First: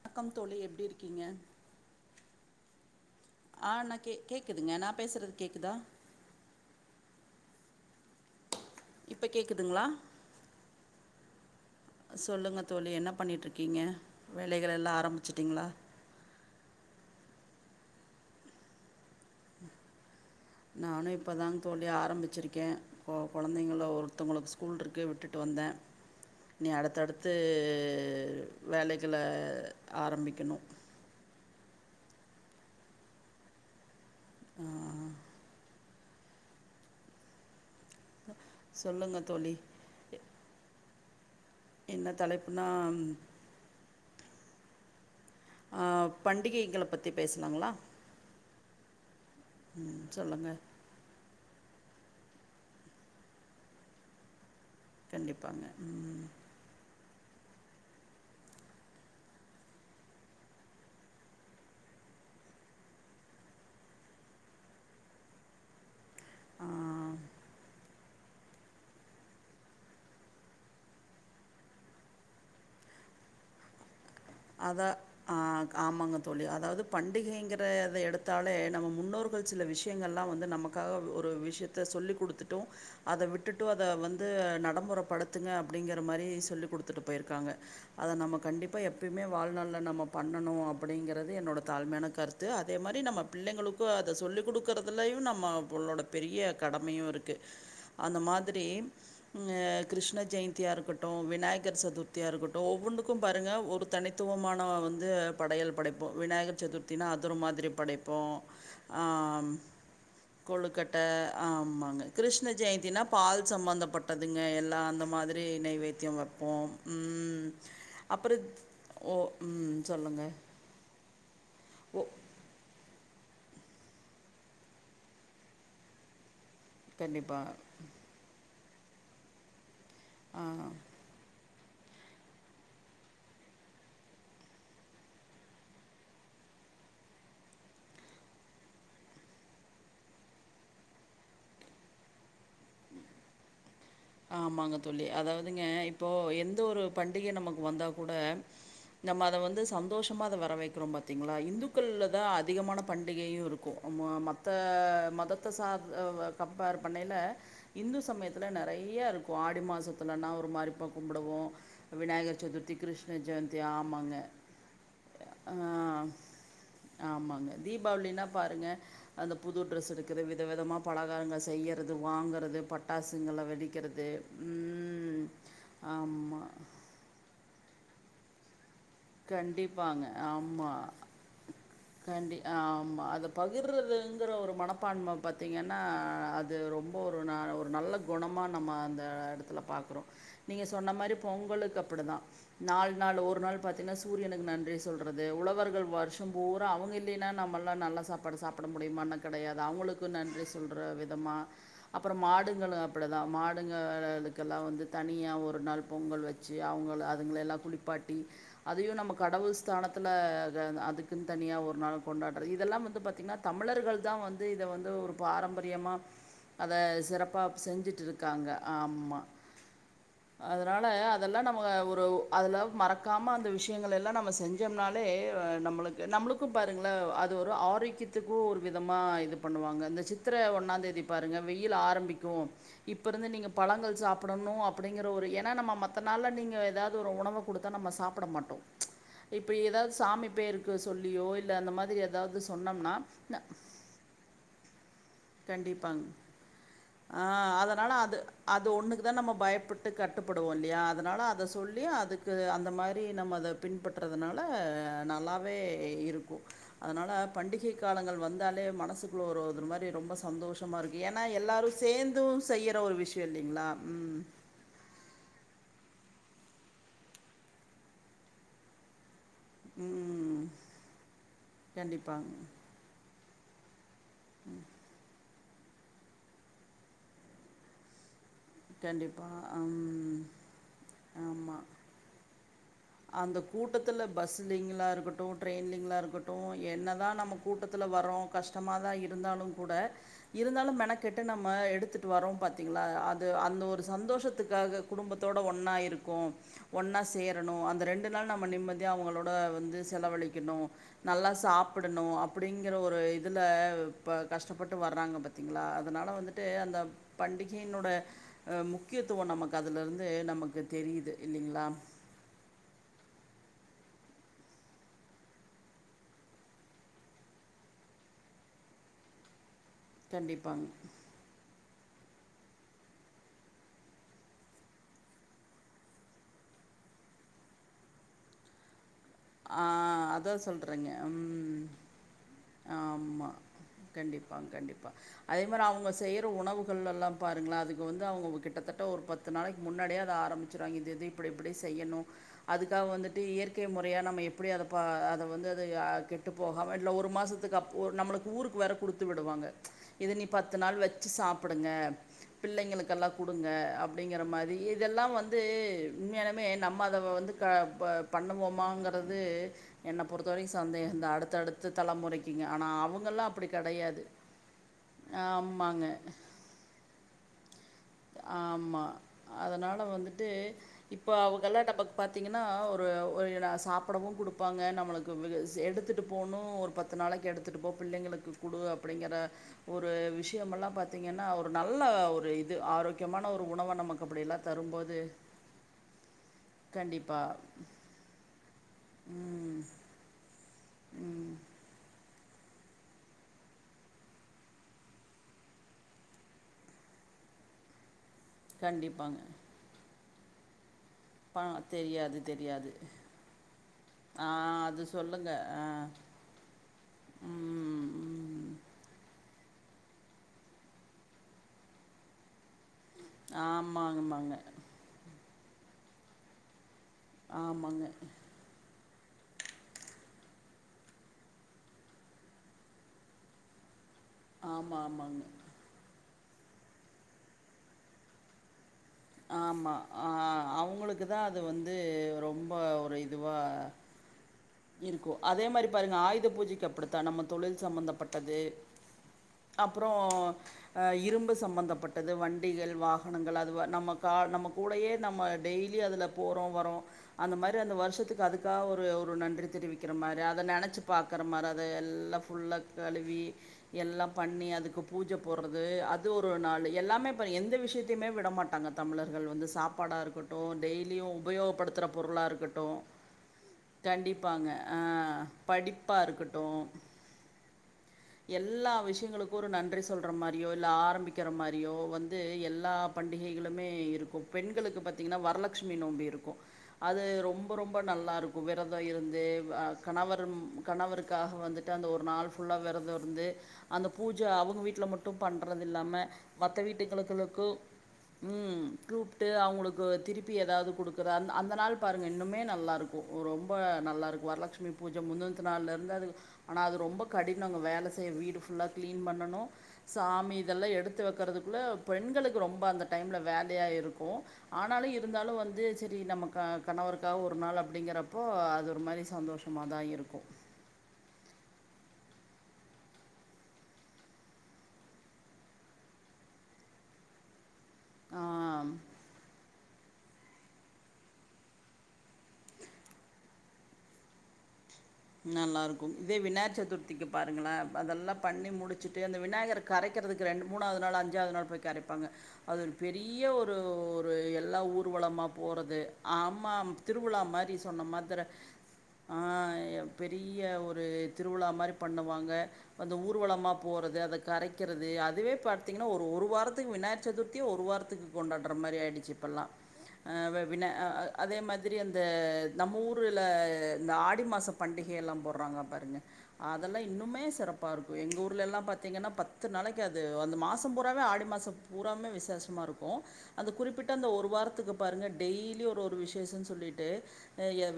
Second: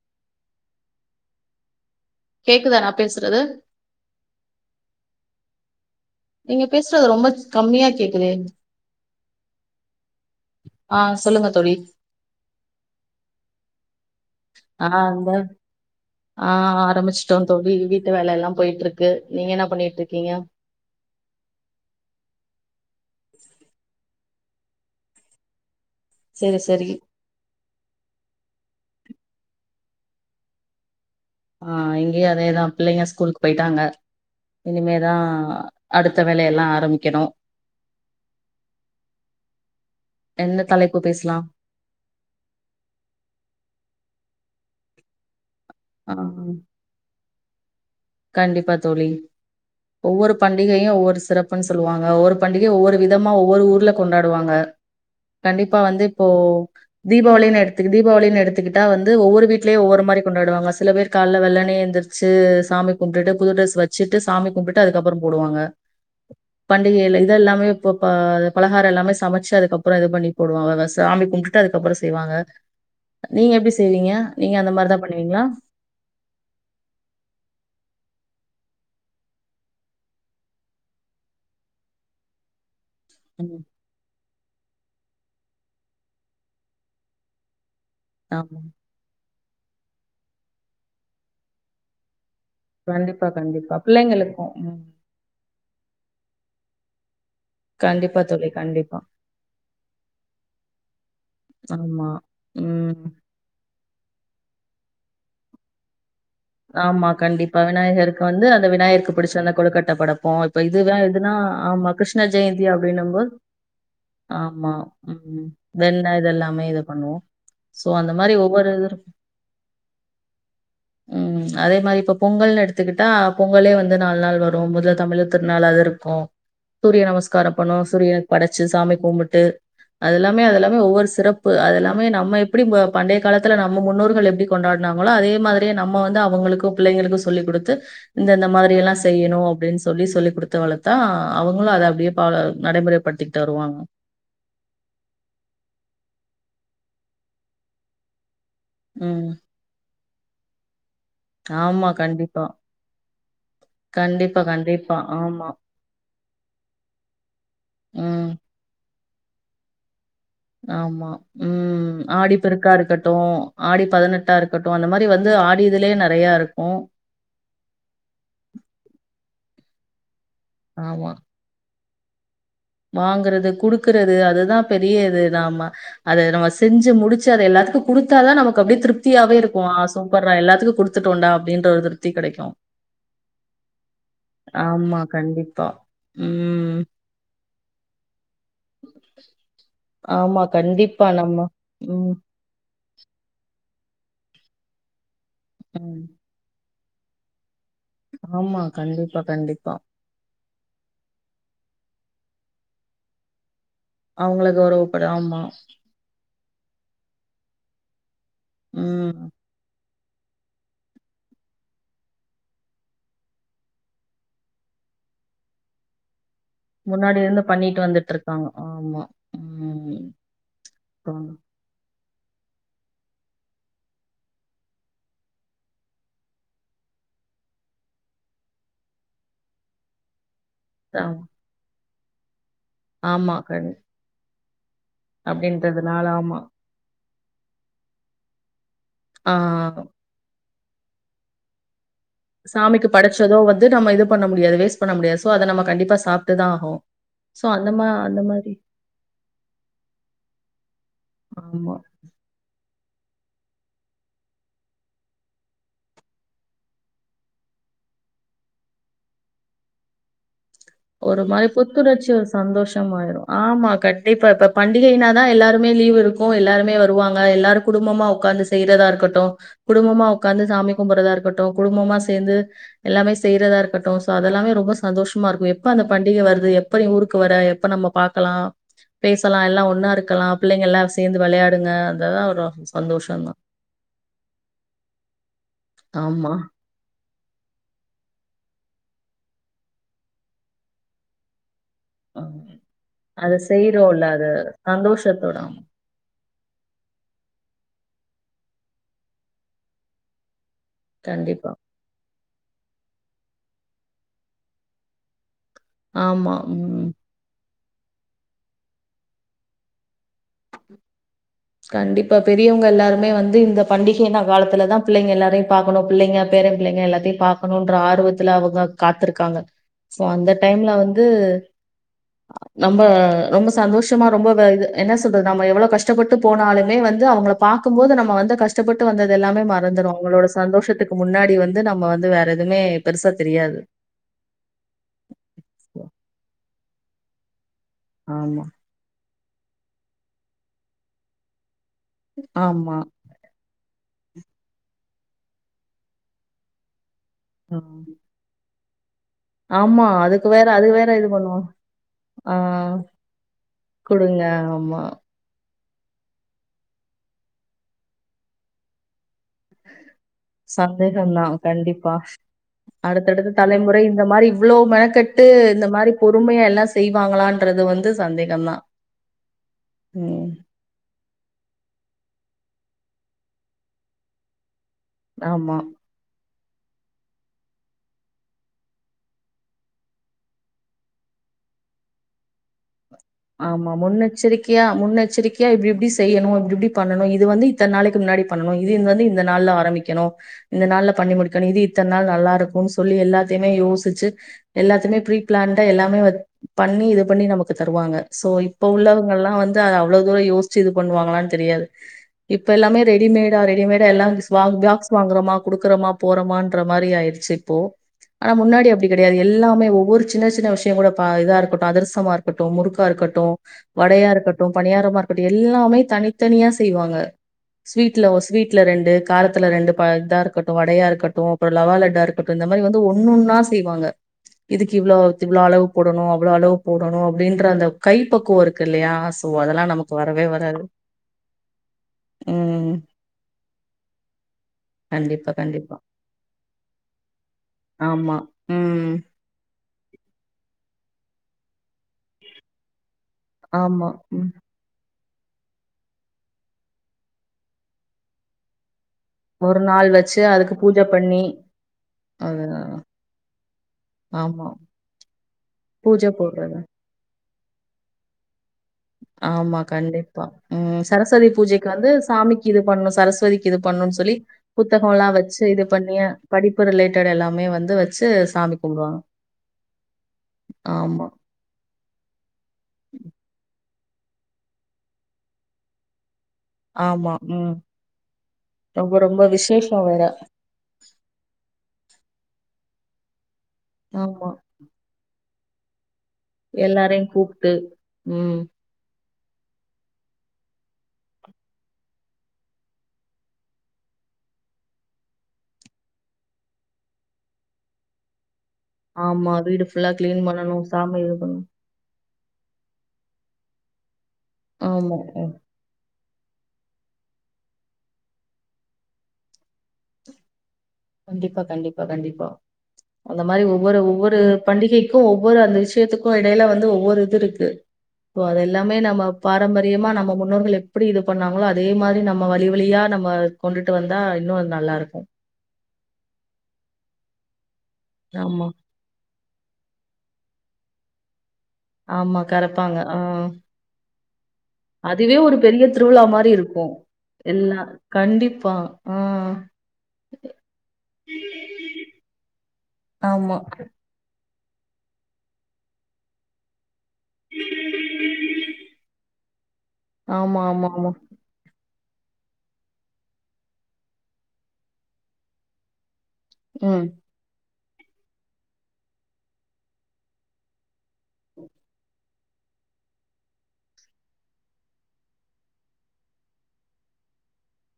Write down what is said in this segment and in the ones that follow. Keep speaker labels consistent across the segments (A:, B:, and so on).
A: வணக்கம் தோழி எப்டி இருக்கீங்க
B: கேக்குதா நாப்
A: ஆ நா கே கேக்குதுங்க நா பேசுறது கேக்குதா
B: நீங்க பேசுறது ரொம்ப கம்மியா கேக்குதே
A: இப்ப கேக்குதுங்ளா
B: ஆ சொல்லுங்க தோழி
A: அ சொல்லுங்க தோழி என்ன பண்ணிட்ருக்கீங்க
B: ஆ அந்த ஆ ஆ ஆ அத் சமச்சிட்டோ தோழி வீ வீட்டு வேல எல்லா போயிட்ருக்கு நீங்க என்னா பண்ணிகிட்ரு
A: நானு இப்பதாங் தோழி ஆரம்பிச்சிருக்கே கொ கொழந்தைங்கள ஒரு த்தவங்களுக்கு ஸ்கூல் இருக்கு விட்டுட்டு வந்தே
B: செரி
A: இனி
B: செரி
A: அடுத்தடுத்து து வேலைகள ஆரம்பிக்கணு,
B: ஆ, இங்கயு அதேதா பிள்ளைங்க ஸ்கூலுக்கு போயிட்டாங்க.
A: ஆ
B: இனிமேதா அடுத்த வேலையெல்லா ஆரம்பிக்கணு
A: சொல்லுங்க தோழி,
B: பு பேசுலா
A: என்ன தலைப்புனா? ஆ, பண்டிகைகள பத்தி பேச நல்லா
B: கண்டிப்பா தோழி ஒவ்வொரு
A: சொல்லுங்க
B: பண்டிகையு ஒவ்வொரு சிறப் ப்புனு சொல்லுவாங்க ஒவ்வொரு பண்டிகை ஒவ்வொரு விதமா ஒவ்வொரு ஊர்ல கொண்டாடுவாங்க
A: கண்டிப்பாங்க
B: கண்டிப்பா வந்து
A: ம்
B: இப்போ தீபாவளின்னு எடுத்து தீபாவளின்னு எடுத்துக்கிட்டா வந்து ஒவ்வொரு வீட்லயு ஒவ்வொரு மாரி கொண்டாடுவாங்க சில பேர் கால வெள்ளண்ணே எழுந்துருச்சி சாமி கும்டுட்டு புது ட்ரெஸ் வெச்சுட்டு சாமி கும்டுட்டு அதுக்கப்பற போடுவாங்க
A: ஆ
B: பண்டிகைல இதெல்லாமே இப்ப பா பலகாரம் எல்லாமே சமைச்சு அதுக்கப்பற இது பண்ணி போடுவாங்க சாமி கும்டுட்டு அதுக்கப்பற செய்வாங்க நீங்க எப்டி செய்வீங்க நீங்க அந்த
A: அத
B: மாரி தான்
A: ஆ
B: பண்ணுவீங்களா?
A: ஆமாங்க தோழி அதாவது பண்டிகைங்கிறத எடுத் த்தலே நம்ம முன்னோர்கள் சில விஷயங்கள்லா வந்து நமக்காக ஒரு விஷயத்த சொல்லி குடுத்துட்டும் அத
B: ம்.
A: விட்டுட்டு அத வந்து த்து நடம்முற படுத்துங்க அப்டிங்கிற மாரி சொல்லி குடுத்துட்டு போயிருக்காங்க அத நம்ம
B: ஆமா.
A: கண்டிப்பா எப் வாழ்நாள்ள நம்ம பண்ணணு அப்டிங்கறது என்னோட தாழ்மையான கருத் த்து அதே மாரி நம்ம
B: கண்டிப்பா, கண்டிப்பா.
A: பிள்ளைங்களுக்கு அத சொல்லிக்
B: பிள்ளைங்களுக்கும். ம்.
A: குடுக்குறதுலயும் நம்ம ல்லோட பெரிய கடமையு இருக் க்கு அந்த
B: கண்டிப்பா தோழி,
A: மாதிரி
B: கண்டிப்பா.
A: ம் ஏ கிருஷ்ண ஜெயந்தியா இருக்கட்டு விநாயகர்
B: ஆமா.
A: சதுர்த்தியா இருக்கட்டு
B: ம்.
A: ஒவ்வொன்னுக்கும் பாருங்க ஒருத் தனித்துவமான வந்து படையல் படைப் விநாயகர் சதுர்த்தினா
B: ஆமா
A: அதொரு
B: கண்டிப்பா.
A: மாதிரி படைப்போ
B: விநாயகருக்கு வந்து அந்த
A: ஆ
B: விநாயகருக்கு பிடிச்ச அந்த கொழுக்கட்டை படைப்போம். இப்ப இதுவே
A: கொழுக்கட்ட
B: இதுனா ஆமா
A: ஆமாங்க கிருஷ்ண
B: ஜெயந்தி
A: ஜெயந்தினா
B: அப்டின்னும்போது
A: பால் சம்பந்தப்பட்டதுங்க
B: ஆமா.
A: எல்லா அந்த மாதிரி
B: ம்.
A: நெய்வேத்தியம்
B: வெண்ணெய் இதெல்லாமே
A: வைப்போம்
B: இது பண்ணுவோம்.
A: ம்
B: ஸோ அந்த
A: அப்ற
B: மாரி ஒவ்வொரு இது இருக்கும்.
A: ஓ ம் சொல்லுங்க
B: ம் அதே மாரி இப்ப பொங்கல்னு எடுத்துக்கிட்டா பொங்கலே வந்து நால் நாள் வரும் முதல்ல தமிழர் திருநாளாக இருக்கு சூரிய
A: கண்டிப்பாக
B: நமஸ்காரம் பண்ணுவோ சூரியனுக் படைச் ச்சு சாமி கும்பிட்டு அது எல்லாமே அது
A: ஆ
B: எல்லாமே ஒவ்வொரு சிறப் ப்பு அது எல்லாமே நம்ம எப்டி ப பண்டைய காலத்துல நம்ம முன்னோர்கள் எப்டி கொண்டாட்னாங்களோ அதே மாதிரி ப்டியே நம்ம வந்து அவங்களுக்கு பிள்ளைங்களுக்கு சொல்லிக் கொடுத்து இந்தந்த மாதிரி எல்லா செய்யணு அப்படின்னு சொல்லி சொல்லி குடுத்து வளத்தா அவங்களு அத அப்டியே பாலோ நடைமுறைப்படுத்திகிட்டு வருவாங்க
A: ஆமாங்க தோழி அதாவதுங்க இப்போ எந்த ஒரு பண்டிகை நமக்கு வந்தா கூட நம்ம
B: ம்.
A: அத வந்து சந்தோஷமா அத வ வறவேக்கிறோ பார் திங்களா
B: ஆமா.
A: இந்துக்கள்ல தா
B: கண்டிப்பா.
A: அதிகமான பண்டிகையு இருக்கு ஆமா
B: கண்டிப்பா,
A: மத்த
B: கண்டிப்பா. ஆமா.
A: மதத்த சார்ந் அ கம்பேர் பண்ணயில இந்து
B: ம்.
A: சமயத்துல நெற தீயா இருக்கும் ஆடி மாசத்து த்துல நா ஒரு மாரி இப்ப
B: ஆமா.
A: கும்புடவு
B: ம்.
A: விநாயகர்
B: ஆடிப்பெருக்கா
A: சதுர்த்தி
B: இருக்கட்டு,
A: க்ருஷ்ணர் ஜந்தி
B: ஆடி
A: ஆமாங்க
B: இருக்கட்டு, அந்த மாரி வந்து
A: ஆ
B: ஆடி இதுலயே நெறையா இருக்கும்.
A: ஆமாங்க தீபாளின்னா பாருங்க அந்தப் புது டிரஸ் எடுக் கிறது விதவிதமா
B: ஆமா.
A: பலகாரங்கள் செய்ய றது வாங்கறது பட்டாசுங்கள வெடி
B: க்குறது அதுதா பெரியதுதாமா அத
A: ஆமா
B: நம்ம செஞ்சி முடிச்சி அத எல்லத்துக்கு குடுத்தாதா நமக்கு அப்டியே திருப்
A: கண்டிப்பாங்க ஆமா
B: குடுத்துட்டோம்டா அப்படின்ற ஒரு திருப்தி
A: கண்டி
B: கிடைக்கும்.
A: ஆமா அத பகிர்றதுங்கிற ஒரு
B: ஆமா,
A: மனப்பான்ம
B: கண்டிப்பா.
A: பத்தீங்கன்னா அது
B: ம்.
A: ரொம்ப ஒரு நா நல்ல கொணமா நம்ம அந்த எடத்துல பா க்குறோ
B: ஆமா,
A: நீங்க சொன்ன
B: கண்டிப்பா
A: மாரி
B: நம்ம
A: பொங்கலுக்கு
B: ம்,
A: அப்டிதா நாள் நாள் ஒரு நாள் பாத்தீங்கன்னா சூரியனுக்கு நன்றி சொல் றது உழவர்கள்
B: ம்.
A: வருஷம் பூர் அவுங்க இல்லைன்னா நம்மள் லா நல்ல சாப்பாடு
B: ஆமா,
A: சாப்ட முடியுமான்னா
B: கண்டிப்பா,
A: கெடையாது
B: கண்டிப்பா.
A: அவுங்களுக்கு நன்றி சொல்ற விதமா அப்பறோ மாடுங்களு அப்டிதா மாடு
B: அவங்கள
A: ங்களுக்கெல்லா வந்து
B: கௌரவப்பட
A: தனியா
B: ஆமா.
A: ஒரு நாள் பொங்கல் வச் சி அவுங்கள அதுங்கள எல்லா குளிப்பாட்டி அதயு நம்ம
B: ம்.
A: கடவுள் ஸ்தானத் துல அதுக்குன் தனியா ஒரு நாள் கொண்டாடுறது இதெல்லாம் வந்து பாத்தீங்கன்னா தமிழர்கள் தா வந்து இத வந்து ஒரு பாரம்பரியமா அத
B: முன்னாடி இருந்து
A: சிறப்பாப்
B: பண்ணிட்டு வந்துட்டுருக்காங்க.
A: செஞ்சிட்டுருக்காங்க
B: ஆமா.
A: ஆம்மா
B: ம்.
A: அதனால அதெல்லா நம்ம ஒருவ் அதுலவ் மறக்காம அந்த வி ஷ்யங்கள் எல்லா நம்ம செஞ்சோம்னாலே வு நம்ளுக்கு நம்ளுக்கு பாருங்ளவ் அது ஒரு ஆரோக்கியத்துக்கு ஒர் விதமா இது பண்ணுவாங்க இந்த சித் த்துர ஒன்னான் தேதி
B: ஆமா.
A: பாருங்க வெயில் ஆரம் பிக்கு இப் இருந்து
B: ஆமா.
A: நீங்க
B: கண்
A: பழங்கள் சாப் ப்புடன்னு அப் புடிங்கிற ஒரு ஏனா நம்ம மத்த
B: அப்படின்றதுனால
A: நாள்ல
B: ஆமா.
A: நீங்க ஏதாவ் துரோ உணவு குடுத்தா நம்ம சாப்புட மாட் இப்புடி
B: ஆ.
A: ஏதாவ்து சாமி பேரு கு சொல்லியோ இல்ல அந்த மாதிரி எத் தாவ்து
B: சாமிக்கு
A: சொன்னம்னா நா
B: படைச்சதோ வந்து நம்ம இது பண்ண முடியாது வேஸ்ட் பண்ண முடியாது. சோ, அத நம்ம கண்டிப்பா
A: கண்டிப்பாங்
B: சாப்ட்டுதான் ஆகணும்.
A: ஆ
B: சோ, அந்த மா
A: அதனால அது
B: அந்த மாரி.
A: அது ஒண்ணுக்குதா நம்ம பயப்பட்டு கட்டுப்படுவோ இல்லியா அதுனால அத
B: ஆமா.
A: சொல்லி அதுக்கு அந்த மார் நம் அத பின்பற்றதுனால நல்லாவே இருக்கு அதனால பண்டிஹை காலங்கள் வந்தாலே மனசுக்குள்ள ஒரு த்ரு மாரி ரொம்ப சந்தோஷ்
B: ஒரு மாரி புத்துணர்ச்சி ஒரு
A: செய்யற
B: சந்தோஷம்
A: ஒரு
B: ஆயிரும்
A: விஷயம் இல்லைங்களா?
B: ஆமா
A: ம்.
B: கண்டிப்பா இப்ப பண்டிகைனாதா எல்லாரு மே லீவு இருக்கும் எல்லாருமே வருவாங்க எல்லாரும் குடும்பமா உக்காந்து செய்யறதா இருக்கட்டும் குடும்பமா
A: ம்.
B: உக்காந்து சாமி கும்புரதா இருக்கட்டும் குடும்பமா
A: கண்டிப்பாங்க.
B: சேந்து எல்லாமே செய்யறதா இருக்கட்டும் சோ அதெல்லாமே ரொம்ப சந்தோஷ் சும்மா இருக்வே ப்ப அந்த பண்டிக வருது எப்ப ஊருக்கு வர எப்ப நம்ம பாக் க்கலாம்
A: கண்டிப்பா.
B: பேசலாம் எல்லாம் ஒன்னா
A: ம்.
B: இருக்கலாம் பிள்ளைங்க எல்லாம் சேந்து
A: ஆமா.
B: வெள்ளாடுங்க அதெல்லா ஒரு சந்தோஷம்
A: அந்த
B: தான்.
A: கூட்டத்துல பஸ்லிங்களா இருக்கட்டும் டரெயின்லிங்களா
B: ஆமா.
A: இருக்கட்டும் என்னதா நம்ம கூட்டத்துல வரோ கஷ் டமா தா இருந்தாலும் கூட இருந்தாலும் மெனக்கெட்டு நம்ம எ டுத்துட்டு வரோ
B: ம்.
A: பாத்தீங்களா அது
B: அத
A: அந்த ஒரு
B: செய்றோல்ல அது
A: சந்தோஷத்துக்காக
B: சந்தோஷத்தோட
A: குடும்பத்தோட
B: ஆமா
A: ஒன்னா இருக்கோ ஒன்னா சேரணும் அந் த ரெண்டு நாள் நம்ம நிம்மதியா அவ்ங்களோட வந்து செலவழிக்குணும் நல்லா
B: கண்டிப்பா
A: சாப்டணும் அப் படிங்கற ஒரு இதுல இப்ப கஷ்டப்பட்டு வர்றாங்க பத் திங்களா அதனால
B: ஆமா
A: வந்துட்டு அந்த
B: ம்
A: பண்டி கைனோட ஆஹ் முக்கியத்துவம் நமக்கு அதுல இருந் து நமக்கு தெரியுது இல்லிங்களா
B: க எல்லாருமே வந்து இந்த பண்டிகையின காலத்துலதா பிள்ளைங்க எல்லாரையும் பாக்கணும் பிள்ளைங்க பேர பிள்ளைங்க எல்லாத்தையும் பாக்கணும்ன்ற ஆர்வத்துல அவ்ங்க காத்திருக்காங்க சோ அந்த
A: கண்டிப்பாங்க
B: டைம்ல வந்து நம்ப ரொம்ப சந்தோஷமா ரொம்பவே இது என்ன சொல்றது நம்ம எவ்வளோ கஷ்டப்பட்டு போனாலுமே வந்து அவங்கள பாக்கும்போது நம்ம வந்து கஷ்டப்பட்
A: ஆஹ் அத சொல்றங்க
B: முன்னாடி
A: உம்
B: வந்து நம்ம வந்து வேற எதுவுமே பெருசா
A: ஆமா
B: தெரியாது
A: கண்டிப்பா கண்டிப்பா அதே மாரி அவ்ங்க செய்யற உணவு கள் எல்லாம் பாருங்களே அதுக் வந்து அவ்ங்க
B: ஆமா
A: கிட்டத்தட்ட ஒரு பத் து நாளைக்கு முன்னாடியே அத ஆரம்பிச்சுருவாங்க இது இது இப்டி இப்டி செய்யணும்
B: ஆமா
A: அதுக்காக வந்துட்டு இயற்கை முற யா நம்ம எப்டி அத ப அத வந்து அத கெட்டு போகாம ஒரு மாசத்துக்கு அப்
B: ம்
A: நம்மளுக்கு ஊருக்கு வேற குடுத்து விடுவாங்க
B: ஆமா.
A: இது நீ
B: அதுக்கு வேற
A: பத்து
B: அது
A: நாள்
B: வேற
A: வச்சு
B: இது பண்ணுவோம்.
A: சாப்டுங்க
B: ஆ
A: பிள்ளைங்களுக்கெல்லாம் குடுங்க
B: குடுங்க.
A: அப்டிங்கிற மாரி
B: ஆமா.
A: இதெல்லாம் வந்து உண்மையாலுமே நம்ம அத வந்து க ப பண்ணும்போ வாங்கறது
B: சந்தேகம்தா
A: அடுத்தடுத்த
B: கண்டிப்பா
A: தலைமுறைக்குங்க ஆனால் அவங்கெல்லாம்
B: அடுத்தடுத்த
A: அப்படி
B: தலைமுறை இந்த
A: கிடையாது
B: மாரி இவ்ளோ மெனக்கட்டு இந்த
A: ஆமாங்க
B: மாரி பொறுமையா எல்லாம் செய்வாங்களான்றது வந்
A: ஆமா அதனால வந்துட்டு
B: ம்.
A: இப்ப அவ்ங்கெல்லாம் நமக் பாத் பாத்தீங்கன்னா ஒரு ஒரு சாப்பிடவும் கொடுப்பாங்க நம்ம உனக்கு விழுஸ்
B: ஆமா.
A: எடுத்துட்டு போணும் ம் ஒரு பத்து நாளைக்கு எடுத்துட்டு போ பிள்ளைங்களுக்கு குடு அப்படிங்கிற ஒரு விஷயமல்லாம் பாத்தீங்கன்னா ஒரு நல்ல ஒரு இது ஆரோக்
B: ஆமா முன்னெச்சரிக்கையா முன்னெச்சரிக்கையா இப்டி இப்டி செய்யணு இப்டிப்டி பண்ணணு
A: கண்டிப்பா.
B: இது வந்து இத்தன நாளைக்கு முன்னாடி பண்ணணு இது இ வந்து இந்த நாள்
A: ம்,
B: ஆரம்பிக்கணு இந்த நாள்ல
A: ம்.
B: பண்ணி முடிக்கணு இது இத்தன் நாள் நல்லா ருக்கும் சொல்லி எல்லாத்தைமே யோசிச்சு எல்லாத்தமே ஃப்ரி பிளாண்ட்டா எல்லாமே பண்ணி இது பண்ணி நமக்கு தருவாங்க சோ இப்ப
A: கண்டிப்பாங்க.
B: உள்ளவங்கல்லாம் வந்து அ இவ்ளோதூரயோச்சது பண்ணுவாங்களான்
A: பா
B: தெரியாது இப்ப
A: தெரியாது.
B: ல்லாமே ரெடிமேடா ரெடிமேடா எல்லா
A: ஆ
B: ஸ்வாங்க
A: அது சொல்லுங்க.
B: ஸ்வாங்க்றோமா
A: ஆ.
B: குடுக்கறமோ போறமான்ற மாறி ஆய்ரிச்சு இப்போ
A: ம்,
B: ஆனா
A: ம்.
B: முன்னாடி அப்டி கெடையாது எல்லாம் னே ஒவ்வொரு சின்ன சின்ன விஷயங்களு பா இதா இருக்கட்டும் அதிரசமா ருக்கட்டும் முறுக் கா இருக்கட்டும் வடையா
A: ஆமாமாங்க.
B: இருக்கட்டும் பணியாரமா இரு அப்படி எல்லாமே தனித்தனியா செய்வாங்க
A: ஆமாங்க.
B: ஸ்வீட்ல ஸ்வீட்ல ரெண்டு காலத்துல ரெண்டு ப இதா இருக்கட்டு வடையா இருக்கட்டு அப்புறம் லவாலட்டா இருக்கட்டும் இந்த மாதிரி வந்து ஒண்ணொன்னா செய்வாங்க இதுக்கு
A: ஆமா,
B: இவ்ளோ த்
A: ஆமாங்க.
B: இவ்ளோ அளவு போடணு இவ்ளோ அளவு போடணு அப்டின்ற அந்த கை பக்குவொ இருக்
A: ஆமா ஆஹ் அவங்களுக்குதா அது வந்து ரொம்ப
B: ம்
A: ஒரு இதுவா இருக்கு
B: கண்டிப்பா
A: அதே மாரி
B: கண்டிப்பா
A: பாருங்க ஆயுத பூஜைக்கு அப்படித்தான் நம்ம தொழில்
B: ஆமா
A: சம்பந்தப்பட்டது
B: ம்
A: அப்புறோ அ இரும்பு சம்பந்தப்பட்டது வண்டிகள் வாக ணங்கள் அதுவ
B: ஆமா
A: நம்ம ஆ
B: ம்
A: நம்ம கூடயே யே நம்ம டெய்லி அதுல போறோ வற்றோ அந்த மாரி அந்த வருஷத்துக்கு அதுக்காக ஒரு நன்றி
B: ஒரு நாள்
A: தெரிவிக்கிற
B: வச்சு
A: மாறி அத
B: அதுக்கு பூஜ
A: நேனச்சு பாக்குற
B: பண்ணி
A: மாறி அதெல்லா
B: அது
A: ஃபுல்லா கழுவி எல்லா
B: ஆமா
A: பண்ணி அதுக்கு பூஜ போட்றது
B: பூஜ
A: அது ஒரு
B: போடுறது.
A: நாளு எல்லாமே எந்த விஷயத்தையுமே விட மாட்டாங்க தமிழர்கள் வந்து
B: ஆமா,
A: சாப்பாடா
B: கண்டிப்பா.
A: இருக்கட்டு
B: ம்.
A: டெய்லியும்
B: சரஸ்வதி பூஜைக்கு
A: உபயோகப்படுத்துற
B: வந்து
A: பொருளா
B: சாமிக்கு இது
A: இருக்கட்டும்
B: பண்ணணும், சரஸ்வதிக்கு இது பண்ணணும்னு சொல்லி
A: கண்டிப்பாங்க ஆ
B: புத்தகம்லாம் வச்சு இது பண்ணி,
A: படிப்பா இருக்கட்டூ
B: படிப்பு ரிலேட்டட் எல்லாமே வந்து வச்சு சாமி
A: எல்லா
B: கும்பிடுவாங்க.
A: விஷயங்களுக்கும் ஒரு நன்றி சொல்ற மாரியோ இல்ல
B: ஆமா,
A: ஆரம்பிக்கற மாரியோ வந்து எல்லா பண்டிகை மே இருக்கும் பெண்களுக்கு பாத்தீங்கன்னா வரலட்சுமி நோம்பி இருக்கும் அது
B: ஆமா.
A: ரொம்ப
B: ம்.
A: ரொம்ப நல்லாருக்கும் விரத
B: ரொம்ப
A: இருந்து
B: ரொம்ப விசேஷம் வேற.
A: கணவர் கணவருக்காக வந்து அந்த ஒரு நாள் ஃபுல்லா வெரத இருந்து அந்த பூஜ
B: ஆமா.
A: அவுங்க வீட்டுல மட்டும் பண்றதுதில்லாம
B: எல்லாரையும் கூப்ட்டு ம்.
A: உம் குருப் ட்டு அவங்களுக்கு திருப்பி ஏதாவது கொடுக்குறது அந்த் அந்த நாள் பாருங்கள் இன்னுமே நல்லாயிருக்கும் ரொம்ப நல்லாயிருக்கும் வரலட்சுமி பூஜ முந்தத் நாள்லேருந்து அது ஆனா அது ரொம்ப கடினங்க வேல செய்ய வீடு ஃபுல்லா க்ளீன்
B: ஆமா.
A: பண்ணணு
B: வீடு ஃபுல்லா கிளீன்
A: சாமி
B: பண்ணணும்.
A: இதெல்லாம்
B: சாமி
A: எடுத்து
B: இது பண்ணணும்.
A: வக்கறதுக்குள்ள பெண்களுக்கு ரொம்ப அந்தட் டைம்ல வேலையாய்ருக் கு ஆனாலு
B: ஆமா.
A: இருந்தாலு
B: ம்.
A: வந்து சேரி தி நம்ம க கணவருக்காக ஒரு நாள் அப்டிங்கிறப்போ அது ஒரு மாரி சந்தோஷமாதா இருக்கு
B: கண்டிப்பா, கண்டிப்பா, கண்டிப்பா அந்த மாரி ஒவ்வொரு ஒவ்வொரு பண்டிகைக்கு ஒவ்வொரு அந்த விஷயத்துக்கு எடையில வந்து ஒவ்வொரு இது இருக்கு இப்போ
A: ஆ
B: அதெல்லாமே நம்ம பாரம்ப ரியமா நம்ம முன்னோர்கள் எப்டி இது பண்ணாங்களோ அதே மாரி நம்ம வழி வழியா நம்ம கொண்டுட்டு வந்தா இன்னு நல்லா இருக்கு
A: நல்லா இருக்கு இதே விநாயகர் சதுர்த்திக்கு பாருங்களா அதெல்லா
B: ஆமா,
A: பண்ணி முடிச்சுட்டு அந்த விநாயகர கரைக்கறதுக்கு ரெண்டு மூணாவது நாள் அஞ்சாவது நாள் போய் கரைப்பாங்க
B: ஆமா
A: அது ஒரு
B: கரப்பாங்க. ஆ
A: பெரிய ஒரு ரு எல் எல்லா
B: அதுவே
A: ஊர்வலமா
B: ஒரு பெரிய
A: போறது
B: திருவிழா மாரி
A: ஆமா
B: இருக்கும்.
A: திருவிழா மாரி
B: எல்லாம்
A: சொன்ன மதுர
B: கண்டிப்பா.
A: ஆ பெரிய ஒரு திருவிழா மாரி பண்ணுவாங்க அந்த
B: ஆமா,
A: ஊர்வலமா போறது அத கரைக்கிறது அதுவே பாத்தீங்கனா ஒரு ஒரு வாரத்துக்கு விநாயகர் சதுர்த்தியே ஒரு வாரத்துக்கு கொண்டாடுற மாரி ஆயிடுச்சு இப்பல்லா அ, வ
B: ஆமா,
A: விநா
B: ஆமா,
A: அ
B: ஆமா.
A: அதே மாரி தெரிய அந்த நம்ம ஊர்ல இந்த ஆடி மாசோ பண்டிகையெல்லா போட்றாங்க பாருங்க அதெல்லா
B: ம்.
A: இன்னுமே சிறப் பா இருக்கு எங்க ஊர்லல்லா பாத்தீங்கன்னா பத்து நாளைக்கி அது அந்த மாசம் பூராவே ஆடி மாசம் பூராவுமே விசேஷமா இருக்கு அந்த குறிப்பிட்ட அந்த ஒரு வாரத்துக்கு பாருங்க டெய்லியு ஒரு ஒரு விசேஷன்னு சொல்லிட்டு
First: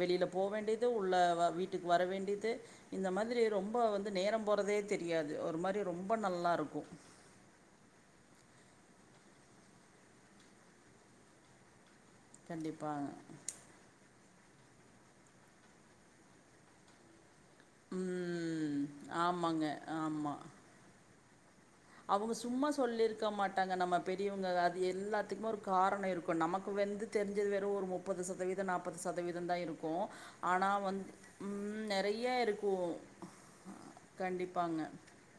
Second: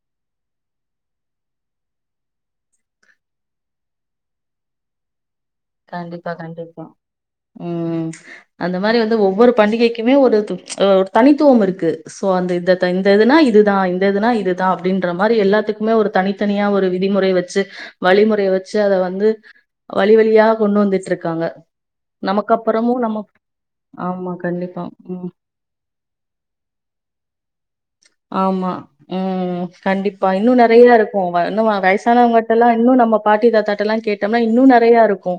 A: வெளில போ வேண்டிது உள்ள வீட் க்கு வர வேண்டியது இந்த மாதிரி ரொம்ப வந்து நேரம் போறதே தெரியாது ஒரு மாரி ரொம்ப
B: கண்டிப்பா
A: நல்லா இருக்கு
B: கண்டிப்பா ம் அந்த மாரி வந்து ஒவ்வொரு பண்டிகைக்குமே ஒரு ஒரு தனித்துவம் இருக்கு சோ அந்த இதத்தா இந்த
A: கண்டிப்பாங்க
B: இதுனா இதுதா இந்த இதுனா இது தா அப்டின்ற மாரி எல்லாத்துக்குமே ஒரு தனித்தனியா ஒரு விதிமுறை வச் சி வழிமுறைய வச்சி
A: ம்
B: அத வந்து
A: ஆமாங்க
B: வழி வழியா திட்ருக்காங்க
A: அவுங்க சும்மா சொல்லிருக்க மாட்டாங்க நம்ம
B: ஆமா
A: பெரியவங்க அது
B: கண்டிப்பா ம்
A: எல்லாத்துக்குமே ஒரு காரணோ இருக்கு நமக்கு வந்து தெரிஞ்சது வெறு
B: ஆமா ம்
A: இருக்கும்
B: கண்டிப்பா இன்னு
A: ஆனால்
B: நெறையா
A: வந்து
B: இருக்கு இன்னு
A: ம், நிறைய
B: வயசானவங்கிட்டல்லா
A: இருக்கும்
B: இன்னு நம்ம பாட்டி தாத்தாட்டெல்லா கேட்டம்னா இன்னு
A: கண்டிப்பாங்க
B: நெறையா இருக்கு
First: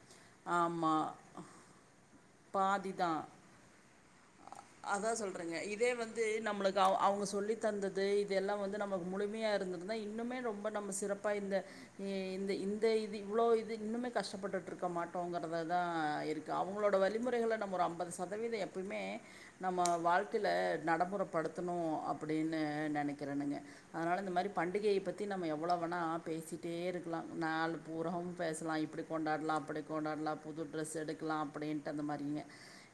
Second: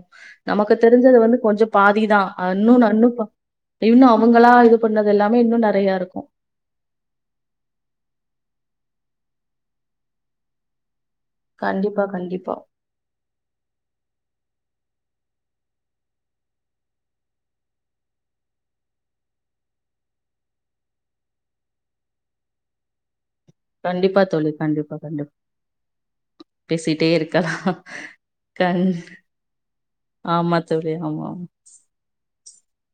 B: நமக்கு
A: ஆமாம்
B: தெரிஞ்சது வந்து கொஞ்ச பாதி தா ஆ இன்னு
A: பாதி
B: இன்னு
A: தான்
B: பா இன்னு அவ் அவங்களா இது பண்ணது எல்லாமே இன்னு நறையா இருக்கு
A: அவங்கோ சொல்லி தந்தது இதெல்லா வந்து நமக் முழுமையா இருந்திருந்த இன்னுமே ரொம்ப நம்ம சிறப் இந்த
B: கண்டிப்பா கண்டிப்பா
A: இந்த இது இவ்வளவு இது இன்னுமே கஷ்டப்பட்டு இருக்க மாட்டோங்கிறதா இருக்கு அவங்களோட வழிமுறைகள நம்ம ஒரு ஐம்பது சதவீதோ எப் எப்புமே நம்ம வாழ்க்யில நடமுறபடுத்தணு அப்டின்னு நினக் வக்கிறணுங்க அதனால
B: கண்டிப்பா
A: இந்த மாரி
B: தோழி கண்டிப்பா
A: பண்டிகையை பத்தி
B: கண்டிப்பா
A: நம்ம எவ்ளோ வேணா பேசிட்டே இருக்கலா நாலு பூரவு பேசலா
B: கண்
A: இப்படி கொண்டாடலா அப்படி கொண்டாடலா
B: ஆமா
A: புது
B: தோழி
A: ட்ரெஸ்
B: ஆமா
A: எடுக்கலாம்
B: ஆமா
A: அப்டின்ட்டு அந்த மாரிங்க ஹ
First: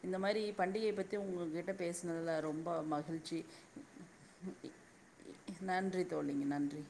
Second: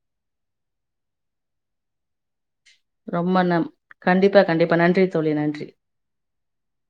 A: இந்த மாரி பண்டிகையை பத்தி உங்கக்கிட்ட பேசனதுலா ரொம் ரொ மகிழ்ச்சி
B: ரொம்ப நம் கண்டிப்பா
A: இ
B: கண்டிப்பா நன்றி தோழி
A: இ நன்றி தோலிங்க நன்றி